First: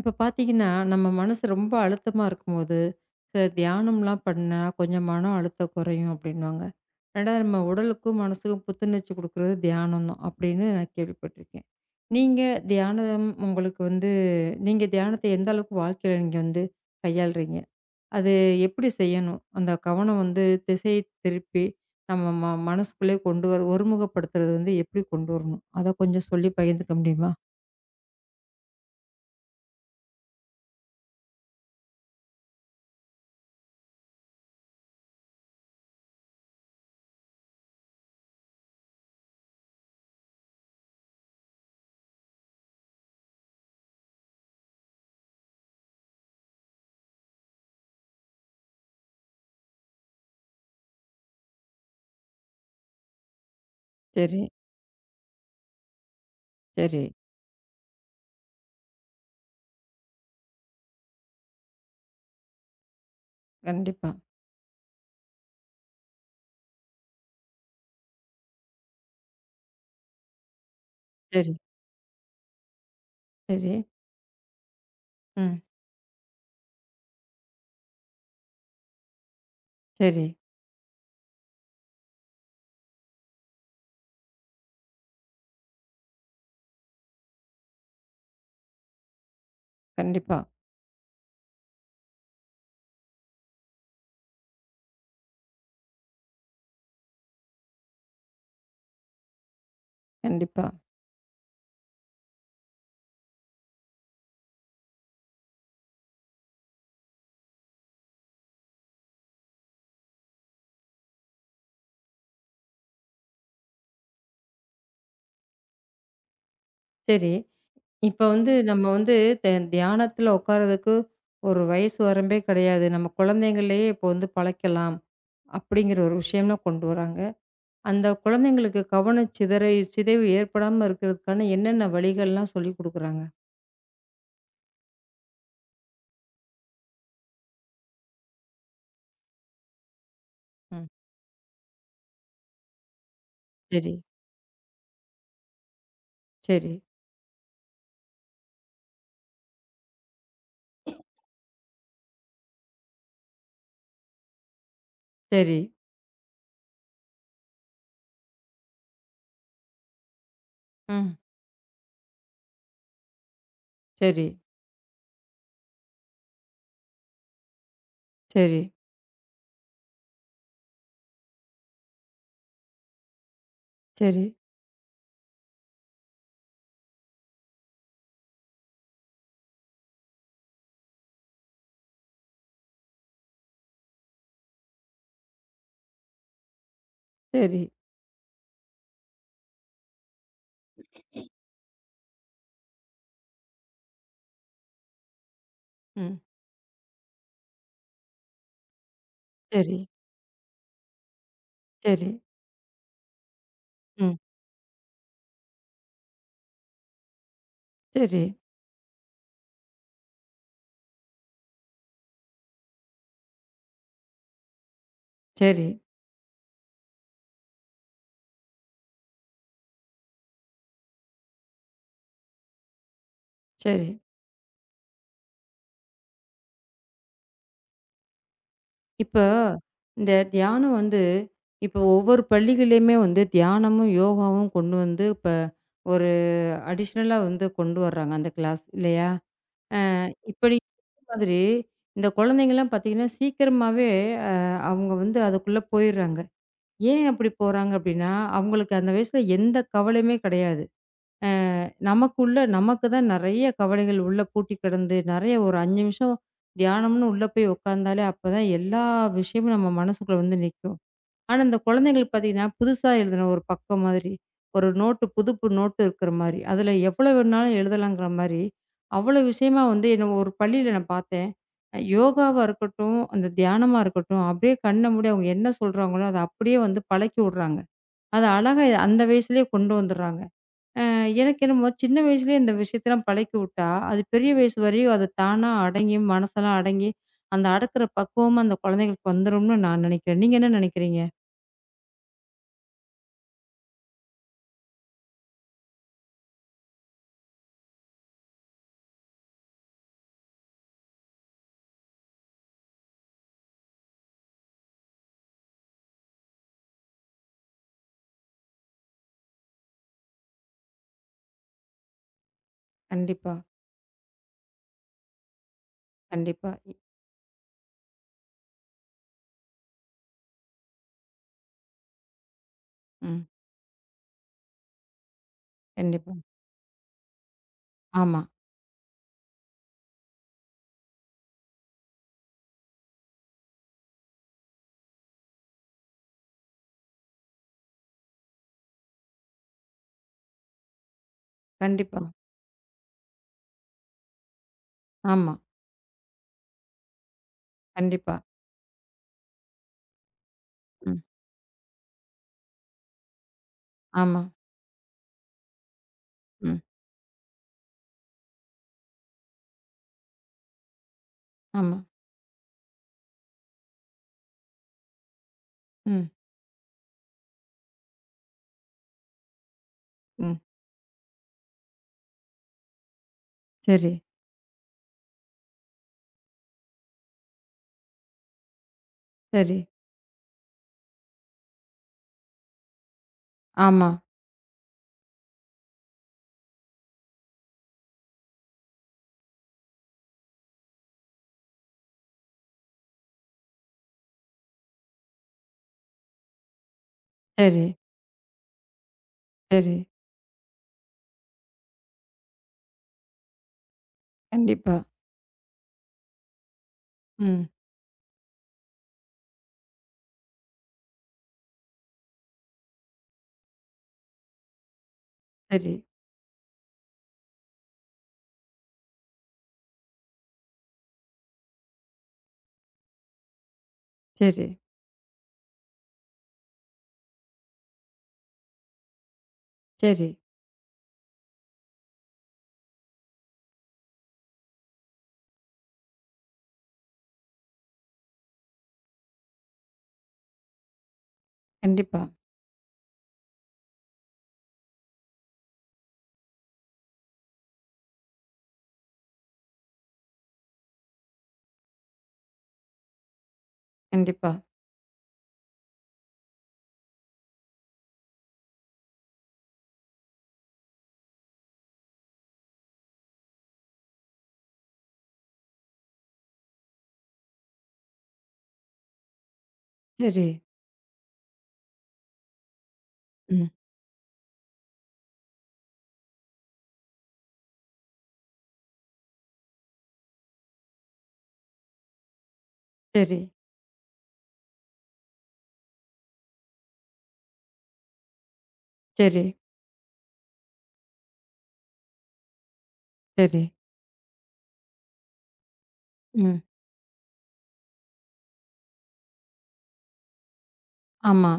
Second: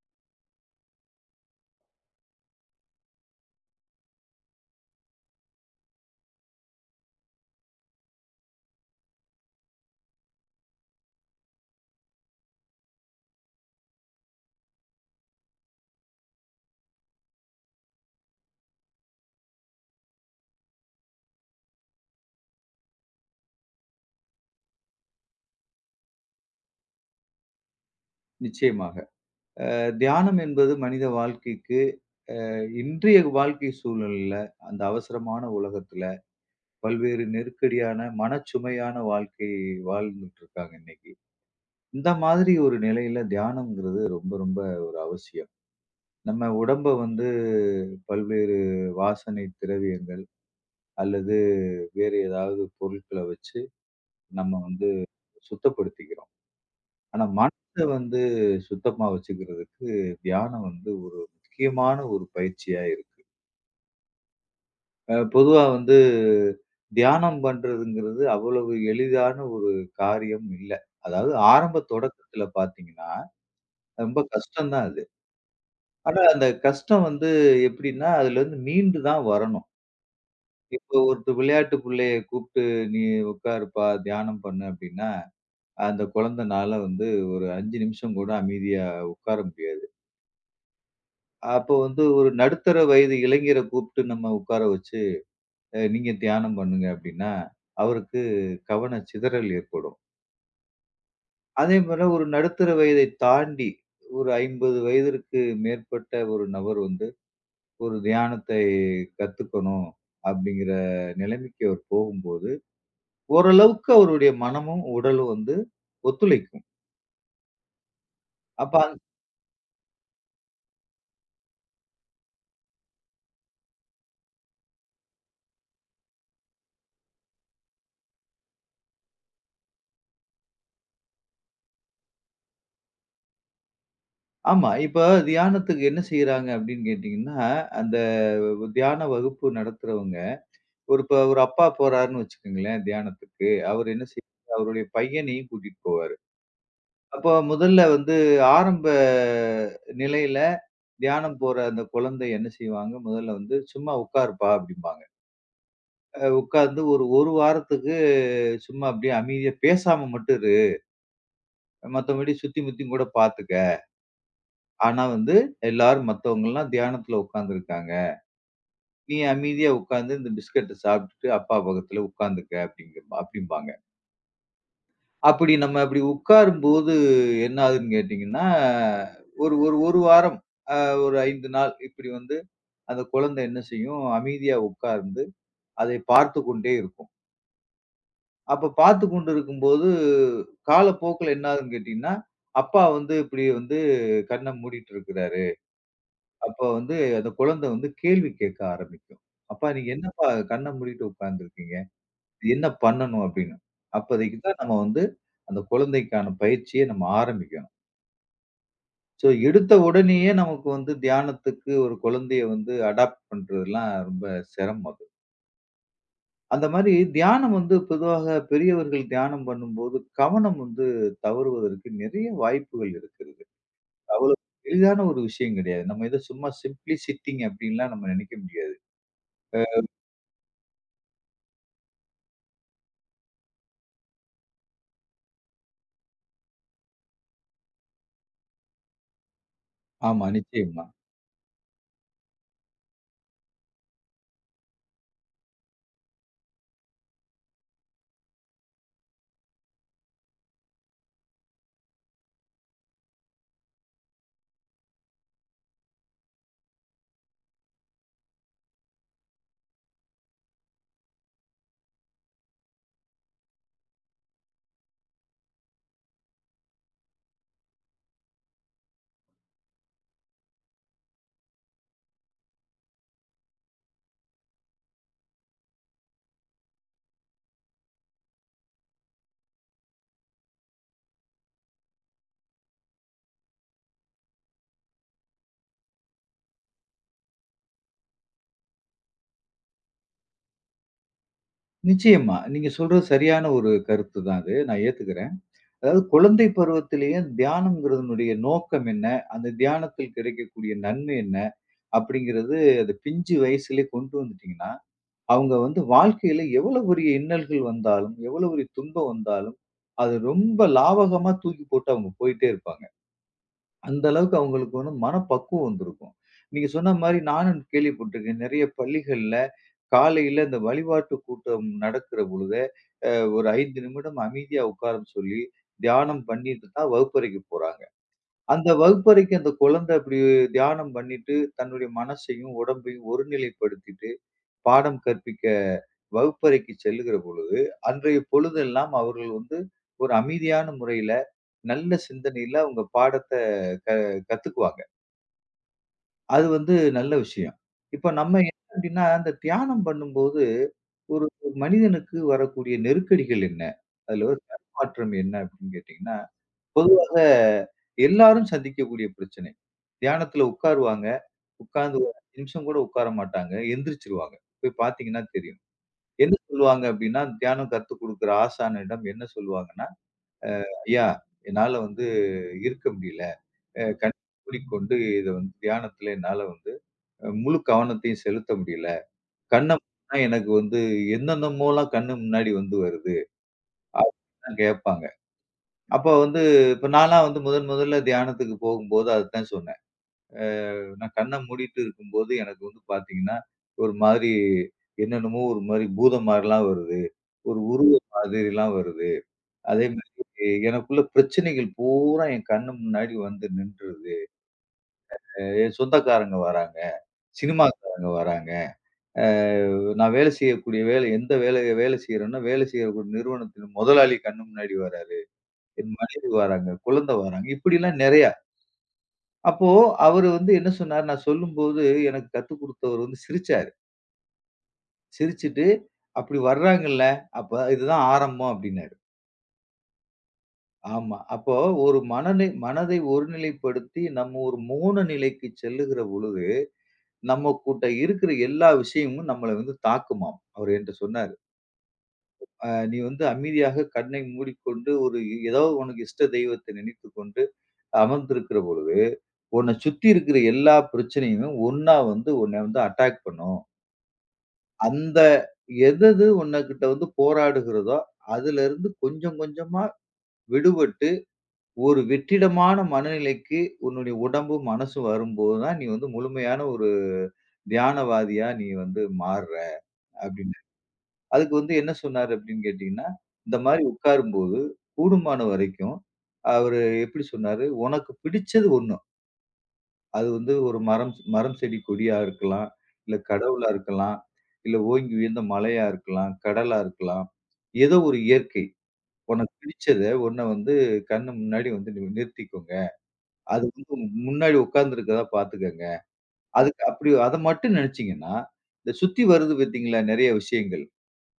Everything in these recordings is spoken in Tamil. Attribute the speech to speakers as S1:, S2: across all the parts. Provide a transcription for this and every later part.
S1: இப்ப பார்த்தீங்கன்னா, நம்ம மனசு ரொம்ப அழுத்தமா இருக்கும்போது, சில தியானம்லாம் பண்ணா கொஞ்சம் மன அழுத்தம் குறையும் அப்படின்னுவாங்க. 2வது நம்ம உடலுக்கும், மனசுக்கும் புத்துணர்ச்சி குடுக்குறது தியானம் தான் அப்படின்னு நான் கேள்விப்பட்டுருக்கேன். நீங்க தியானம் உங்களுக்கு வந்து நீங்க தியானத்த எந்த அளவுக்கு வாழ்க்கையில நீங்க வந்து கையாளுறீங்க? அது எப்படி செய்யணும்? அந்த கவனம் வந்து திசை திருப்பி நம்ம மனசுக்குள்ளே கொண்டு வர ஒருமுகப்படுத்துறது வந்து எப்படி கொண்டு வரணும்? அத கொஞ்சம் சொல்லி பகிர்ந்துக்க முடியுமா?
S2: நிச்சயமாக. தியானம் என்பது மனித வாழ்க்கைக்கு இன்றைய வாழ்க்கை சூழ்நிலையில, அந்த அவசரமான உலகத்துல, பல்வேறு நெருக்கடியான, மனச்சுமையான வாழ்க்கை வாழ்ந்துட்டு இருக்காங்க இன்னைக்கு. இந்த மாதிரி ஒரு நிலையில தியானம்ங்கிறது ரொம்ப ரொம்ப ஒரு அவசியம். நம்ம உடம்ப வந்து பல்வேறு வாசனை திரவியங்கள் அல்லது வேறு ஏதாவது பொருட்கள வச்சு
S1: சரி,
S2: நம்ம வந்து சுத்தப்படுத்திக்கிறோம்.
S1: சரி.
S2: ஆனா மனச வந்து சுத்தமா வச்சுக்கிறதுக்கு தியானம் வந்து ஒரு முக்கியமான ஒரு பயிற்சியா இருக்கு.
S1: கண்டிப்பா.
S2: பொதுவா வந்து தியானம் பண்றதுங்கிறது அவ்வளவு எளிதான ஒரு காரியம் இல்ல. அதாவது
S1: சரி,
S2: ஆரம்ப தொடக்கத்துல பார்த்தீங்கன்னா,
S1: சரி.
S2: ரொம்ப கஷ்டம் தான் அது.
S1: ம்.
S2: ஆனா அந்த கஷ்டம் வந்து எப்படின்னா, அதுலருந்து மீண்டு தான் வரணும்.
S1: சரி.
S2: இப்போ ஒருத்தர் விளையாட்டு புள்ளைய கூப்ட்டு, "நீ உட்காருப்பா, தியானம் பண்ணு" அப்படின்னா, அந்த குழந்தனால வந்து ஒரு 5 நிமிஷம் கூட அமைதியா உட்கார முடியாது.
S1: கண்டிப்பா,
S2: அப்போ வந்து ஒரு நடுத்தர வயது இளைஞர கூப்ட்டு நம்ம உட்கார வச்சு நீங்க தியானம் பண்ணுங்க அப்படின்னா, அவருக்கு கவன சிதறல் ஏற்படும்.
S1: கண்டிப்பா.
S2: அதே போல ஒரு நடுத்தர வயதை தாண்டி ஒரு 50 வயதிற்கு மேற்பட்ட ஒரு நபர் வந்து ஒரு தியானத்தை கத்துக்கணும் அப்படிங்கிற நிலைமைக்கு அவர் போகும்போது, ஓரளவுக்கு அவருடைய மனமும், உடலும் வந்து ஒத்துழைக்கும்.
S1: சரி. இப்ப வந்து
S2: அப்ப
S1: நம்ம
S2: அந்த-
S1: வந்து த தியானத்துல உட்கார்றதுக்கு ஒரு வயசு வரம்பே கிடையாது. நம்ம குழந்தைங்கள்லயே இப்போ வந்து பழக்கலாம். அப்படிங்கிற ஒரு விஷயம்லாம் கொண்டு வராங்க. அந்த குழந்தைங்களுக்கு கவன சிதைவு ஏற்படாம இருக்கிறதுக்கான என்னென்ன வழிகள்லாம் சொல்லிக் குடுக்குறாங்க?
S2: ஆமா. இப்ப தியானத்துக்கு என்ன செய்றாங்க அப்படின்னு கேட்டீங்கன்னா, அந்த தியான வகுப்பு நடத்துறவங்க
S1: ம்.
S2: ஒரு இப்ப ஒரு அப்பா போறாருன்னு வச்சுக்கங்களேன் தியானத்துக்கு. அவரு
S1: சரி,
S2: என்ன செய்வாரு, அவருடைய பையனையும் கூட்டிட்டு போவாரு.
S1: சரி,
S2: அப்போ முதல்ல வந்து ஆரம்ப நிலையில தியானம் போற அந்த குழந்தை என்ன செய்வாங்க, முதல்ல வந்து "சும்மா உட்காருப்பா" அப்படிம்பாங்க.
S1: சரி.
S2: உட்கார்ந்து ஒரு 1 வாரத்துக்கு சும்மா அப்படியே அமைதியா பேசாம மட்டும் இரு.
S1: ம்.
S2: மத்தபடி சுத்தி முத்தியும் கூட பார்த்துக்க.
S1: சரி,
S2: ஆனா வந்து எல்லாரும் மத்தவங்கலாம் தியானத்துல உட்கார்ந்துருக்காங்க.
S1: சரி,
S2: நீ அமைதியா உட்கார்ந்து இந்த பிஸ்கட்ட சாப்பிட்டுட்டு அப்பா பக்கத்துல உட்கார்ந்துக்க அப்படிங்க அப்படிம்பாங்க.
S1: சரி,
S2: அப்படி நம்ம அப்படி உட்காரும்போது என்ன ஆகுதுன்னு கேட்டீங்கன்னா, ஒரு ஒரு 1 வாரம், அ ஒரு 5 நாள் இப்படி வந்து அந்த குழந்தை என்ன செய்யும், அமைதியா உட்கார்ந்து அதை பார்த்துக் கொண்டே இருக்கும்.
S1: சரி.
S2: அப்ப பார்த்துக் கொண்டு இருக்கும்போது, காலப்போக்குல என்ன ஆகுதுன்னு கேட்டீங்கன்னா, அப்பா வந்து இப்படி வந்து கண்ண மூடிட்டு இருக்கிறாரு.
S1: ம்.
S2: அப்ப வந்து அந்த குழந்தை வந்து கேள்வி கேட்க ஆரம்பிக்கும். "அப்பா
S1: சரி,
S2: நீங்க என்னப்பா கண்ண மூடிட்டு உட்கார்ந்துருக்கீங்க?
S1: சரி.
S2: இது என்ன பண்ணணும்?" அப்படின்னு.
S1: ம்.
S2: அப்பதைக்கு தான் நம்ம வந்து அந்த குழந்தைக்கான பயிற்சிய நம்ம ஆரம்பிக்கணும்.
S1: சரி,
S2: ஸோ எடுத்த உடனேயே நமக்கு வந்து தியானத்துக்கு ஒரு குழந்தைய வந்து அடாப்ட் பண்றதுலாம் ரொம்ப சிரமம் அது.
S1: சரி,
S2: அந்த மாரி தியானம் வந்து பொதுவாக பெரியவர்கள் தியானம் பண்ணும்போது கவனம் வந்து தவறுவதற்கு நிறைய வாய்ப்புகள் இருக்கிறது.
S1: சரி.
S2: அவ்வளோ எளிதான ஒரு விஷயம் கிடையாது. நம்ம ஏதோ சும்மா சிம்ப்ளி சிட்டிங் அப்டின்லாம் நம்ம நெனைக்க முடியாது.
S1: இப்ப இந்த தியானம் வந்து இப்ப ஒவ்வொரு பள்ளிகள்லயுமே வந்து தியானமும், யோகாவும் கொண்டு வந்து இப்ப ஒரு அடிஷனலா வந்து கொண்டு வர்றாங்க அந்த கிளாஸ் இல்லையா?
S2: ஆமா,
S1: இப்ப நீங்க
S2: நிச்சயமா.
S1: சொன்ன மாதிரி இந்த குழந்தைங்கலாம் பார்த்தீங்கன்னா, சீக்கிரமாவே அ அவங்க வந்து அதுக்குள்ள போயிர்றாங்க. ஏன் அப்படி போறாங்க அப்படின்னா, அவங்களுக்கு அந்த வயசுல எந்த கவலையுமே கிடையாது. அ நமக்குள்ள நமக்கு தான் நெறைய கவலைகள் உள்ள பூட்டி கிடந்து, நெறைய ஒரு 5 நிமிஷம் தியானம்னு உள்ள போய் உட்காந்தாலே அப்பதான் எல்லா விஷயமும் நம்ம மனசுக்குள்ள வந்து நிக்கும். ஆனா, இந்த குழந்தைங்களுக்கு பார்த்தீங்கன்னா, புதுசா எழுதின ஒரு பக்கம் மாதிரி, ஒரு புதுப்பு நோட்டு இருக்கிற மாரி, அதில எவ்வளோ வேணாலும் எழுதலாங்கிற மாரி, அவ்வளோ விஷயமா வந்து என்னை ஒரு பள்ளியில நான் பார்த்தேன். யோகாவா இருக்கட்டும், அந்த தியானமா இருக்கட்டும், அப்படியே கண்ண மூடி அவங்க என்ன சொல்றாங்களோ, அத அப்படியே வந்து பழக்கி விடுறாங்க. அது அழகா அந்த வயசுலேயே கொண்டு வந்துடுறாங்க. அ எனக்கு என்னமோ சின்ன வயசுலயே இந்த விஷயத்தலாம் பழக்கி விட்டா, அது பெரிய வயசு வரையும் அது தானா அடங்கி, மனசெல்லாம் அடங்கி, அந்த அடக்குற பக்குவமும் அந்த குழந்தைங்களுக்கு வந்துரும்னு நான் நினைக்கிறேன். நீங்க என்ன நினைக்கிறீங்க?
S2: நிச்சயமா. நீங்க சொல்றது சரியான ஒரு கருத்து தான் அது. நான் ஏத்துக்கிறேன். அதாவது குழந்தை பருவத்திலேயே தியானம்ங்கிறதனுடைய நோக்கம் என்ன? அந்த தியானத்தில் கிடைக்கக்கூடிய நன்மை என்ன? அப்படிங்கிறது அந்த பிஞ்சு வயசுலயே கொண்டு வந்துட்டீங்கன்னா, அவங்க வந்து வாழ்க்கையில எவ்வளவு பெரிய இன்னல்கள் வந்தாலும், எவ்வளவு பெரிய துன்பம் வந்தாலும், அது ரொம்ப லாவகமா தூக்கி போட்டு அவங்க போயிட்டே இருப்பாங்க.
S1: கண்டிப்பா.
S2: அந்த அளவுக்கு அவங்களுக்கு வந்து மனப்பக்குவம் வந்திருக்கும்.
S1: கண்டிப்பா.
S2: நீங்க சொன்ன மாரி நானும் கேள்விப்பட்டிருக்கேன். நெறைய பள்ளிகள்ல காலையில இந்த வழிபாட்டு கூட்டம் நடக்கிற பொழுதே, அ
S1: ம்.
S2: ஒரு 5 நிமிடம் அமைதியா உட்காரச் சொல்லி,
S1: கண்டிப்பா.
S2: தியானம் பண்ணிட்டு தான் வகுப்பறைக்கு போறாங்க.
S1: ஆமா.
S2: அந்த வகுப்பறைக்கு அந்த குழந்தை அப்படி தியானம் பண்ணிட்டு, தன்னுடைய மனசையும், உடம்பையும் ஒருநிலைப்படுத்திட்டு பாடம் கற்பிக்க வகுப்பறைக்கு செல்லுகிற பொழுது, அன்றைய பொழுதெல்லாம் அவர்கள் வந்து ஒரு அமைதியான முறையில, நல்ல
S1: கண்டிப்பா.
S2: சிந்தனையில அவங்க பாடத்த க கத்துக்குவாங்க.
S1: ஆமா.
S2: அது வந்து நல்ல விஷயம். இப்ப
S1: கண்டிப்பா.
S2: நம்ம என்ன அப்படின்னா, அந்த தியானம் பண்ணும்போது,
S1: ம்.
S2: ஒரு மனிதனுக்கு வரக்கூடிய நெருக்கடிகள் என்ன?
S1: ஆமா.
S2: அதுல ஒரு தடுமாற்றம் என்ன அப்படின்னு கேட்டீங்கன்னா,
S1: ம்.
S2: பொதுவாக எல்லாரும் சந்திக்கக்கூடிய பிரச்சனை. தியானத்துல உட்காருவாங்க.
S1: ஆமா.
S2: உட்கார்ந்து ஒரு 5 நிமிஷம் கூட உட்கார மாட்டாங்க. எந்திரிச்சுருவாங்க. போய் பார்த்தீங்கன்னா தெரியும்.
S1: ம்.
S2: என்ன சொல்லுவாங்க அப்டின்னா, தியானம் கத்துக் குடுக்குற ஆசானிடம் என்ன சொல்லுவாங்கன்னா,
S1: ம்.
S2: "ஐயா, என்னால வந்து இருக்க முடியல. அ
S1: சரி,
S2: கண் மூடிக்கொண்டு இத வந்து தியானத்துல என்னால வந்து முழு கவனத்தையும் செலுத்த முடியல.
S1: சரி.
S2: கண்ண மூடுனா எனக்கு வந்து என்னென்னமோலாம் கண்ணு முன்னாடி வந்து வருது."
S1: ஆமா.
S2: அப்டின்லாம் கேட்பாங்க. அப்ப வந்து இப்ப நான்லாம் வந்து முதன் முதல்ல தியானத்துக்கு போகும்போது அதத்தான் சொன்னேன். நான் கண்ண மூடிட்டு இருக்கும்போது எனக்கு வந்து பார்த்தீங்கன்னா, ஒரு மாதிரி என்னென்னமோ ஒரு மாரி பூதம் மாரிலாம் வருது. ஒரு
S1: சரி,
S2: உருவ மாதிரிலாம் வருது.
S1: சரி.
S2: அதே மாதிரி எனக்குள்ள பிரச்சனைகள் பூரா என் கண்ணு முன்னாடி வந்து நின்றுது.
S1: கண்டிப்பா.
S2: என் சொந்தக்காரங்க வராங்க,
S1: ம்.
S2: சினிமாக்காரங்க வராங்க. அ நான் வேலை செய்யக்கூடிய வேலை எந்த வேலைய வேலை செய்றேன்னா, வேலை செய்யக்கூடிய நிறுவனத்தின் முதலாளி கண்ணு முன்னாடி வராரு.
S1: சரி,
S2: என் மனைவி வராங்க, குழந்தை வராங்க. இப்படிலாம் நெறையா. அப்போ அவரு வந்து என்ன சொன்னாரு, நான் சொல்லும்போது எனக்கு கத்துக் குடுத்தவர் வந்து சிரிச்சாரு.
S1: சரி,
S2: சிரிச்சுட்டு, "அப்படி வர்றாங்கல்ல, அப்ப இதுதான் ஆரம்பம்" அப்படின்னாரு.
S1: சரி.
S2: ஆமா. அப்போ ஒரு மனதை ஒருநிலைப்படுத்தி நம்ம ஒரு மோன நிலைக்கு செல்லுகிற பொழுது, நம்மக்கூட இருக்கிற எல்லா விஷயமும் நம்மள வந்து தாக்குமாம். அவரு என்ட்ட சொன்னாரு.
S1: கண்டிப்பா,
S2: நீ வந்து அமைதியாக கண்ணை மூடிக்கொண்டு ஒரு ஏதோ உனக்கு இஷ்ட தெய்வத்தை நினைத்துக் கொண்டு அமர்ந்திருக்கிற பொழுது, உன்னை சுத்தி இருக்கிற எல்லா பிரச்சனையும் ஒண்ணா வந்து உன்னை வந்து அட்டாக் பண்ணும்.
S1: கண்டிப்பா.
S2: அந்த எதெது உன்கிட்ட வந்து போராடுகிறதோ, அதுலருந்து கொஞ்சம் கொஞ்சமா விடுபட்டு, ஒரு வெற்றிடமான மனநிலைக்கு உன்னுடைய உடம்பும், மனசும் வரும்போது தான், நீ வந்து முழுமையான ஒரு தியானவாதியா நீ வந்து மாறுற"
S1: சரி,
S2: அப்படின்னு. அதுக்கு வந்து என்ன சொன்னாரு அப்படின்னு கேட்டீங்கன்னா,
S1: ம்.
S2: இந்த மாரி உட்காரும்போது கூடுமான வரைக்கும் அவரு எப்படி சொன்னாரு, "உனக்கு பிடிச்சது ஒண்ணு. அது வந்து ஒரு மரம் மரம், செடி, கொடியா இருக்கலாம். இல்ல
S1: சரி,
S2: கடவுளா இருக்கலாம். இல்ல ஓங்கி உயர்ந்த மலையா இருக்கலாம். கடலா இருக்கலாம். ஏதோ ஒரு இயற்கை.
S1: சரி,
S2: உனக்கு பிடிச்சத உன்ன வந்து கண்ணு முன்னாடி வந்து நீ நிறுத்திக்கோங்க."
S1: சரி.
S2: அது வந்து உங்க முன்னாடி உட்கார்ந்திருக்கிறதா பார்த்துக்கங்க.
S1: ம்.
S2: அதுக்கு அப்படி அத மட்டும் நினைச்சீங்கன்னா, இந்த சுத்தி வருது பார்த்தீங்களா நெறைய விஷயங்கள்.
S1: ஆமா.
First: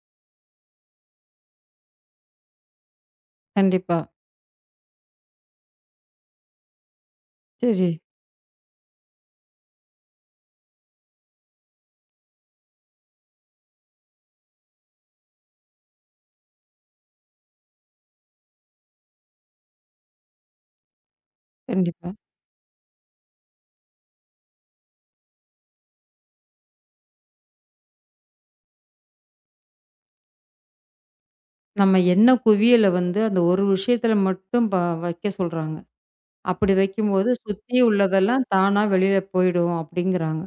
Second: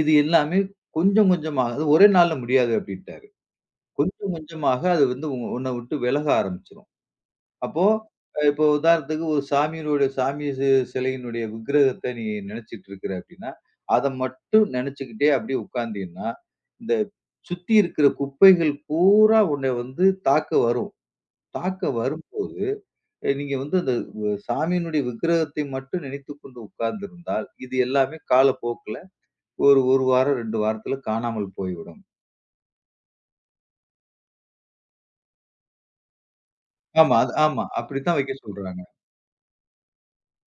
S2: இது எல்லாமே கொஞ்சம் கொஞ்சமா அது ஒரே நாள்ல முடியாது அப்படின்ட்டாரு.
S1: கண்டிப்பா.
S2: கொஞ்சம் கொஞ்சமாக அது வந்து உன்ன விட்டு விலக ஆரம்பிச்சுரும். அப்போ
S1: சரி.
S2: இப்போ உதாரணத்துக்கு ஒரு சாமியினுடைய சாமி சி சிலையினுடைய விக்கிரகத்த நீ நினைச்சிட்டு இருக்கிற அப்படின்னா, அத மட்டும் நினைச்சுக்கிட்டே அப்படியே உட்கார்ந்தீன்னா, இந்த சுத்தி இருக்கிற குப்பைகள் பூரா உன்னை வந்து தாக்க வரும். தாக்க
S1: கண்டிப்பா.
S2: வரும்போது நீங்க வந்து அந்த சாமியினுடைய விக்கிரகத்தை மட்டும் நினைத்துக் கொண்டு உட்கார்ந்திருந்தால், இது எல்லாமே காலப்போக்குல ஒரு 1 வாரம், 2 வாரத்துல காணாமல்
S1: நம்ம
S2: போய்விடும்.
S1: எண்ண குவியல வந்து அந்த ஒரு விஷயத்துல மட்டும் வைக்க சொல்றாங்க. அப்படி
S2: ஆமா,
S1: வைக்கும்போது
S2: அது ஆமா.
S1: சுத்தி
S2: அப்படித்தான் வைக்க
S1: உள்ளதெல்லாம்
S2: சொல்றாங்க.
S1: தானா வெளியில போயிடும் அப்படிங்கிறாங்க.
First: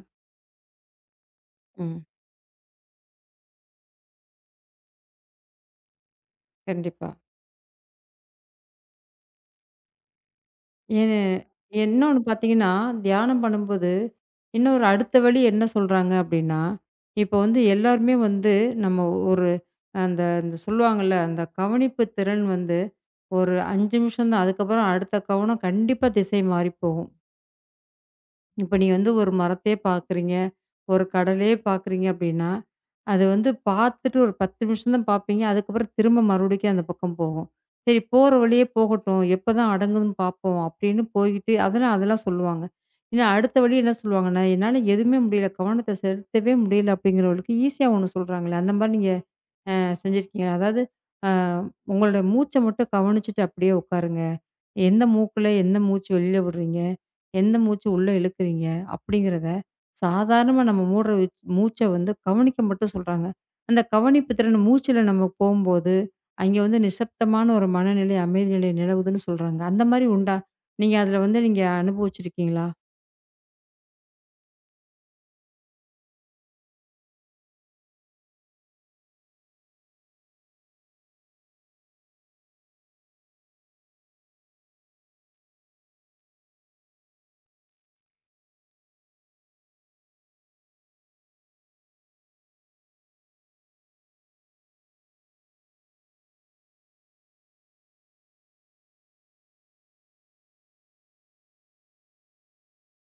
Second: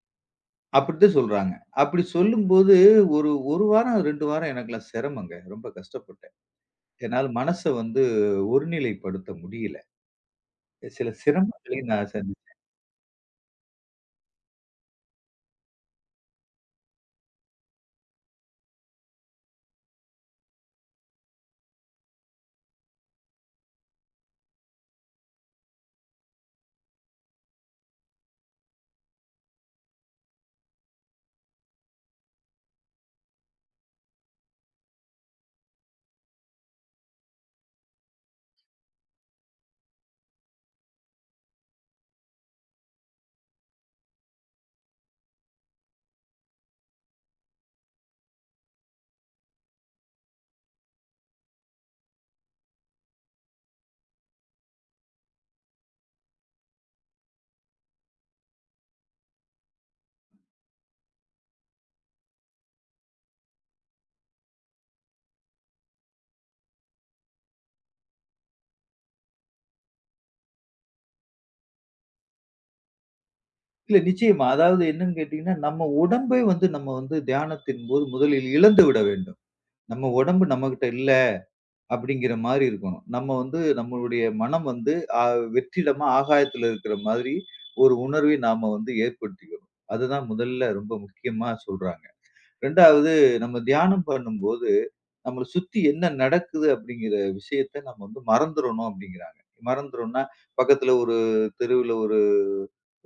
S2: அப்படித்தான் சொல்றாங்க.
S1: ம்.
S2: அப்படி சொல்லும்போது ஒரு 1 வாரம், 2 வாரம் எனக்கெல்லாம் சிரமங்க. ரொம்ப கஷ்டப்பட்டேன்.
S1: கண்டிப்பா.
S2: என்னால மனச வந்து ஒருநிலைப்படுத்த முடியல. சில
S1: ஏன்னு
S2: சிரமங்களை நான்
S1: இன்னொன்னு
S2: சந்திச்சேன்.
S1: பார்த்தீங்கன்னா, தியானம் பண்ணும்போது, இன்னொரு அடுத்த வழி என்ன சொல்றாங்க அப்டின்னா, இப்போ வந்து எல்லாருமே வந்து நம்ம ஒரு அந்த அந்த சொல்லுவாங்கல்ல, அந்த கவனிப்பு திறன் வந்து ஒரு 5 நிமிஷம் தான். அதுக்கப்புறம் அடுத்த கவனம் கண்டிப்பா திசை மாறி போகும். இப்ப நீங்க வந்து ஒரு மரத்தையே பார்க்குறீங்க, ஒரு கடலையே பார்க்குறீங்க அப்படின்னா, அது வந்து பார்த்துட்டு ஒரு 10 நிமிஷம் தான் பார்ப்பீங்க. அதுக்கப்புறம் திரும்ப மறுபடிக்கும் அந்த பக்கம் போகும். சரி போற வழியே போகட்டும். எப்பதான் அடங்குதுன்னு பார்ப்போம் அப்படின்னு போய்கிட்டு அதெல்லாம் அதெல்லாம் சொல்லுவாங்க. ஏன்னா அடுத்த வழி என்ன சொல்லுவாங்கன்னா, என்னால எதுவுமே முடியல. கவனத்த செலுத்தவே முடியல அப்படிங்கிறவங்களுக்கு ஈஸியா ஒண்ணு சொல்றாங்களே, அந்த மாரி நீங்க அ செஞ்சிருக்கீங்களா? அதாவது அ உங்களோட மூச்ச மட்டும் கவனிச்சுட்டு அப்படியே உட்காருங்க. எந்த மூக்குல எந்த மூச்சு வெளியில விடுறீங்க? எந்த மூச்சு உள்ள இழுக்குறீங்க? அப்படிங்கிறத சாதாரணமா நம்ம மூடுற மூச்ச வந்து கவனிக்க மட்டும் சொல்றாங்க. அந்த கவனிப்பு திறன் மூச்சுல நம்ம போம்போது, அங்கே வந்து நிசப்தமான ஒரு மனநிலை, அமைதி நிலை நிலவுதுன்னு சொல்றாங்க. அந்த மாரி உண்டா? நீங்க அதுல வந்து நீங்க அனுபவிச்சிருக்கீங்களா?
S2: இல்ல நிச்சயமா. அதாவது என்னன்னு கேட்டீங்கன்னா, நம்ம உடம்பை வந்து நம்ம வந்து தியானத்தின் போது முதலில் இழந்து விட வேண்டும். நம்ம உடம்பு நம்மகிட்ட இல்ல. அப்படிங்கிற மாரி இருக்கணும். நம்ம வந்து நம்மளுடைய மனம் வந்து அ வெற்றிடமா ஆகாயத்துல இருக்கிற மாதிரி ஒரு உணர்வை நாம வந்து ஏற்படுத்திக்கணும். அதுதான் முதல்ல ரொம்ப முக்கியமா சொல்றாங்க. 2வது நம்ம தியானம் பண்ணும்போது, நம்மள சுத்தி என்ன நடக்குது அப்படிங்கிற விஷயத்த நம்ம வந்து மறந்துறணும் அப்படிங்கிறாங்க. மறந்துறோம்னா, பக்கத்துல ஒரு தெருவுல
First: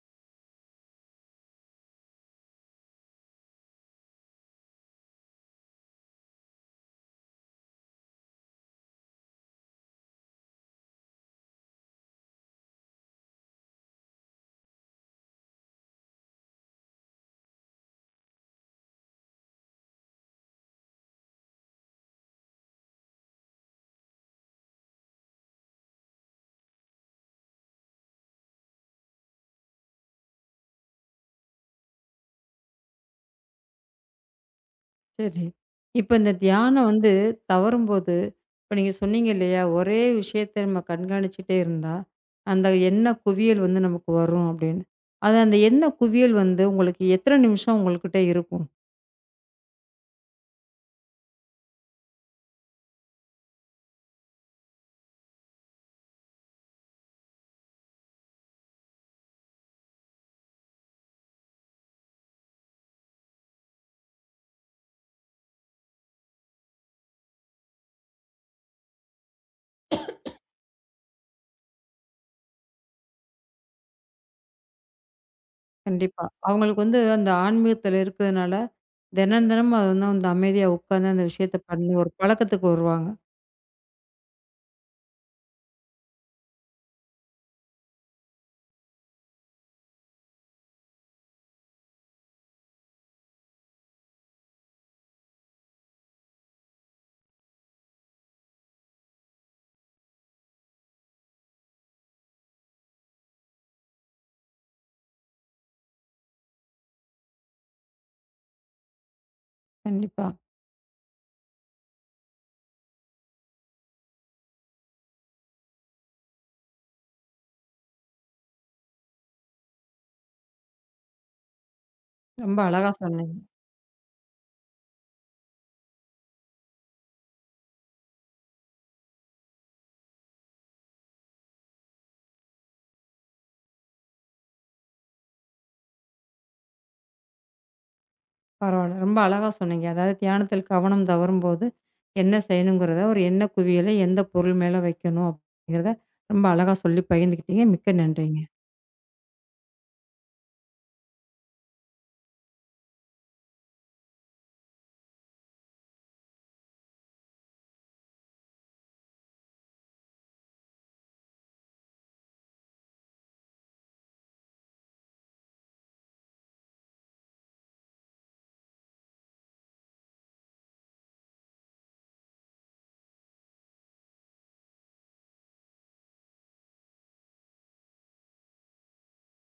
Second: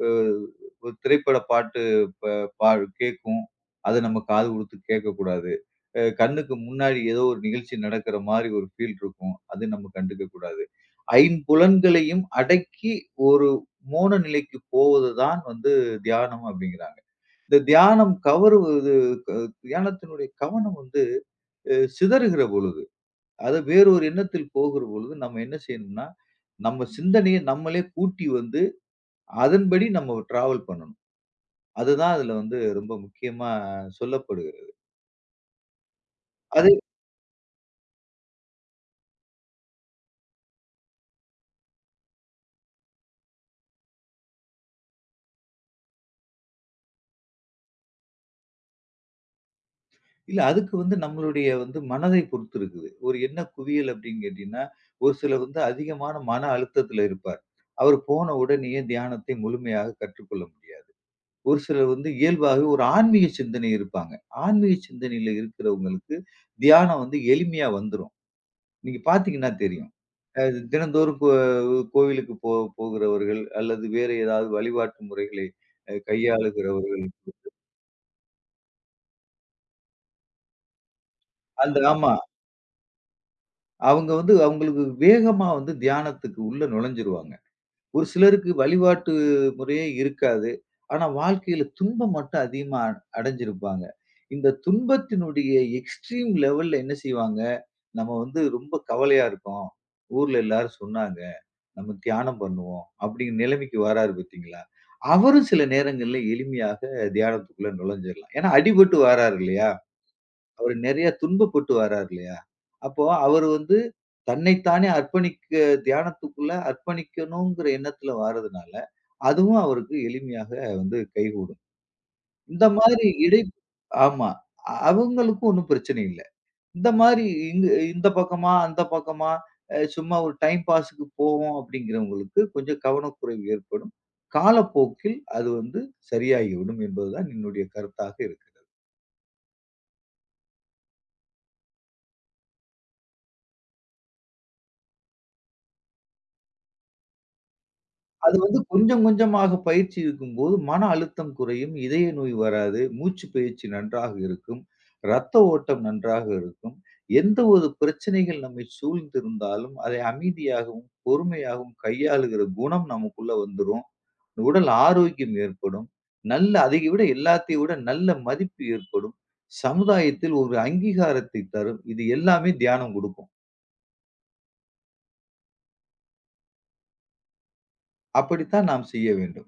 S2: அஹ், ஒரு திரைப்பட பாட்டு ப பா கேட்கும். அத நம்ம காது குடுத்து கேட்கக்கூடாது. கண்ணுக்கு முன்னாடி ஏதோ ஒரு நிகழ்ச்சி நடக்கிற மாரி ஒரு ஃபீல் இருக்கும். அது நம்ம கண்டுக்க கூடாது. ஐம்புலன்களையும் அடக்கி ஒரு மோன நிலைக்கு போவது தான் வந்து தியானம் அப்படிங்கிறாங்க. இந்த தியானம் கவருவது க தியானத்தினுடைய கவனம் வந்து சிதறுகிற பொழுது, அது வேறொரு எண்ணத்தில் போகிற பொழுது நம்ம என்ன செய்யணும்னா, நம்ம சிந்தனைய நம்மளே கூட்டி வந்து அதன்படி நம்ம டிராவல் பண்ணணும். அதுதான் அதுல வந்து ரொம்ப முக்கியமா சொல்லப்படுது.
S1: சரி. இப்ப இந்த
S2: அது
S1: தியானம் வந்து தவறும்போது, இப்ப நீங்க சொன்னீங்க இல்லையா? ஒரே விஷயத்த நம்ம கண்காணிச்சுட்டே இருந்தா, அந்த எண்ண குவியல் வந்து நமக்கு வரும் அப்படின்னு. அது அந்த எண்ண குவியல் வந்து உங்களுக்கு எத்தன நிமிஷம் உங்கள்கிட்ட இருக்கும்?
S2: இல்ல அதுக்கு வந்து நம்மளுடைய வந்து மனதை பொறுத்து இருக்குது. ஒரு என்ன குவியல் அப்படின்னு கேட்டீங்கன்னா, ஒரு சிலர் வந்து அதிகமான மன அழுத்தத்துல இருப்பார். அவர் போன உடனேயே தியானத்தை முழுமையாக கற்றுக்கொள்ள முடியாது. ஒரு சிலர் வந்து இயல்பாகவே ஒரு ஆன்மீக சிந்தனை இருப்பாங்க. ஆன்மீக சிந்தனையில இருக்கிறவங்களுக்கு தியானம் வந்து எளிமையா வந்துரும். நீங்க பார்த்தீங்கன்னா தெரியும். அ தினந்தோறும் கோவிலுக்கு போகிறவர்கள் அல்லது வேறு ஏதாவது வழிபாட்டு முறைகளை
S1: கண்டிப்பா. அவங்களுக்கு வந்து
S2: கையாளுகிறவர்கள்
S1: அந்த ஆன்மீகத்துல இருக்கிறதுனால, தினம் தினமும் அது வந்து வந்து அமைதியா உட்காந்து அந்த விஷயத்த
S2: அந்த
S1: பண்ணி ஒரு
S2: ஆமா.
S1: பழக்கத்துக்கு வருவாங்க.
S2: அவங்க வந்து அவங்களுக்கு வேகமா வந்து தியானத்துக்கு உள்ள நுழைஞ்சிருவாங்க. ஒரு சிலருக்கு வழிபாட்டு முறையே இருக்காது. ஆனா வாழ்க்கையில துன்பம் மட்டும் அதிகமா அடைஞ்சிருப்பாங்க. இந்த துன்பத்தினுடைய எக்ஸ்ட்ரீம் லெவல்ல என்ன செய்வாங்க, நம்ம வந்து ரொம்ப கவலையா இருக்கோம். ஊர்ல எல்லாரும் சொன்னாங்க. நம்ம தியானம் பண்ணுவோம். அப்படிங்கிற நிலைமைக்கு வராரு பார்த்தீங்களா? அவரும் சில நேரங்கள்ல எளிமையாக தியானத்துக்குள்ள நுழைஞ்சிடலாம். ஏன்னா அடிபட்டு வராரு இல்லையா?
S1: கண்டிப்பா.
S2: அவரு நெறைய துன்பப்பட்டு வராரு இல்லையா? அப்போ அவரு வந்து தன்னைத்தானே அர்ப்பணிக்க தியானத்துக்குள்ள அர்ப்பணிக்கணுங்கிற எண்ணத்துல வாரதுனால, அதுவும் அவருக்கு எளிமையாக வந்து கைகூடும்.
S1: ரொம்ப
S2: இந்த
S1: அழகா
S2: மாதிரி
S1: சொன்னீங்க.
S2: இடை ஆமா. அவங்களுக்கும் ஒண்ணும் பிரச்சனை இல்ல. இந்த மாதிரி இங்க இந்த பக்கமா, அந்த பக்கமா சும்மா ஒரு டைம் பாஸுக்கு போவோம் அப்படிங்கிறவங்களுக்கு கொஞ்சம் கவனக்குறைவு ஏற்படும். காலப்போக்கில் அது வந்து சரியாகிவிடும் என்பதுதான் என்னுடைய கருத்தாக இருக்கு.
S1: பரவால்ல. ரொம்ப அழகா சொன்னீங்க. அதாவது தியானத்தில் கவனம் தவறும்போது என்ன செய்யணுங்கிறத, ஒரு எண்ண குவியலை எந்த பொருள் மேல வைக்கணும் அப்படிங்கிறத ரொம்ப அழகா சொல்லி பகிர்ந்துக்கிட்டீங்க. மிக்க
S2: அது
S1: நன்றிங்க.
S2: வந்து கொஞ்சம் கொஞ்சமாக பயிற்சி இருக்கும்போது மன அழுத்தம் குறையும், இதய நோய் வராது, மூச்சுப் பயிற்சி நன்றாக இருக்கும், ரத்த ஓட்டம் நன்றாக இருக்கும். எந்த ஒரு பிரச்சனைகள் நம்மை சூழ்ந்திருந்தாலும், அதை அமைதியாகவும், பொறுமையாகவும் கையாளுகிற குணம் நமக்குள்ள வந்துரும். உடல் ஆரோக்கியம் ஏற்படும். நல்ல அதை விட எல்லாத்தையும் விட நல்ல மதிப்பு ஏற்படும். சமுதாயத்தில் ஒரு அங்கீகாரத்தை தரும். இது எல்லாமே தியானம் குடுக்கும். அப்படித்தான் நாம் செய்ய வேண்டும்.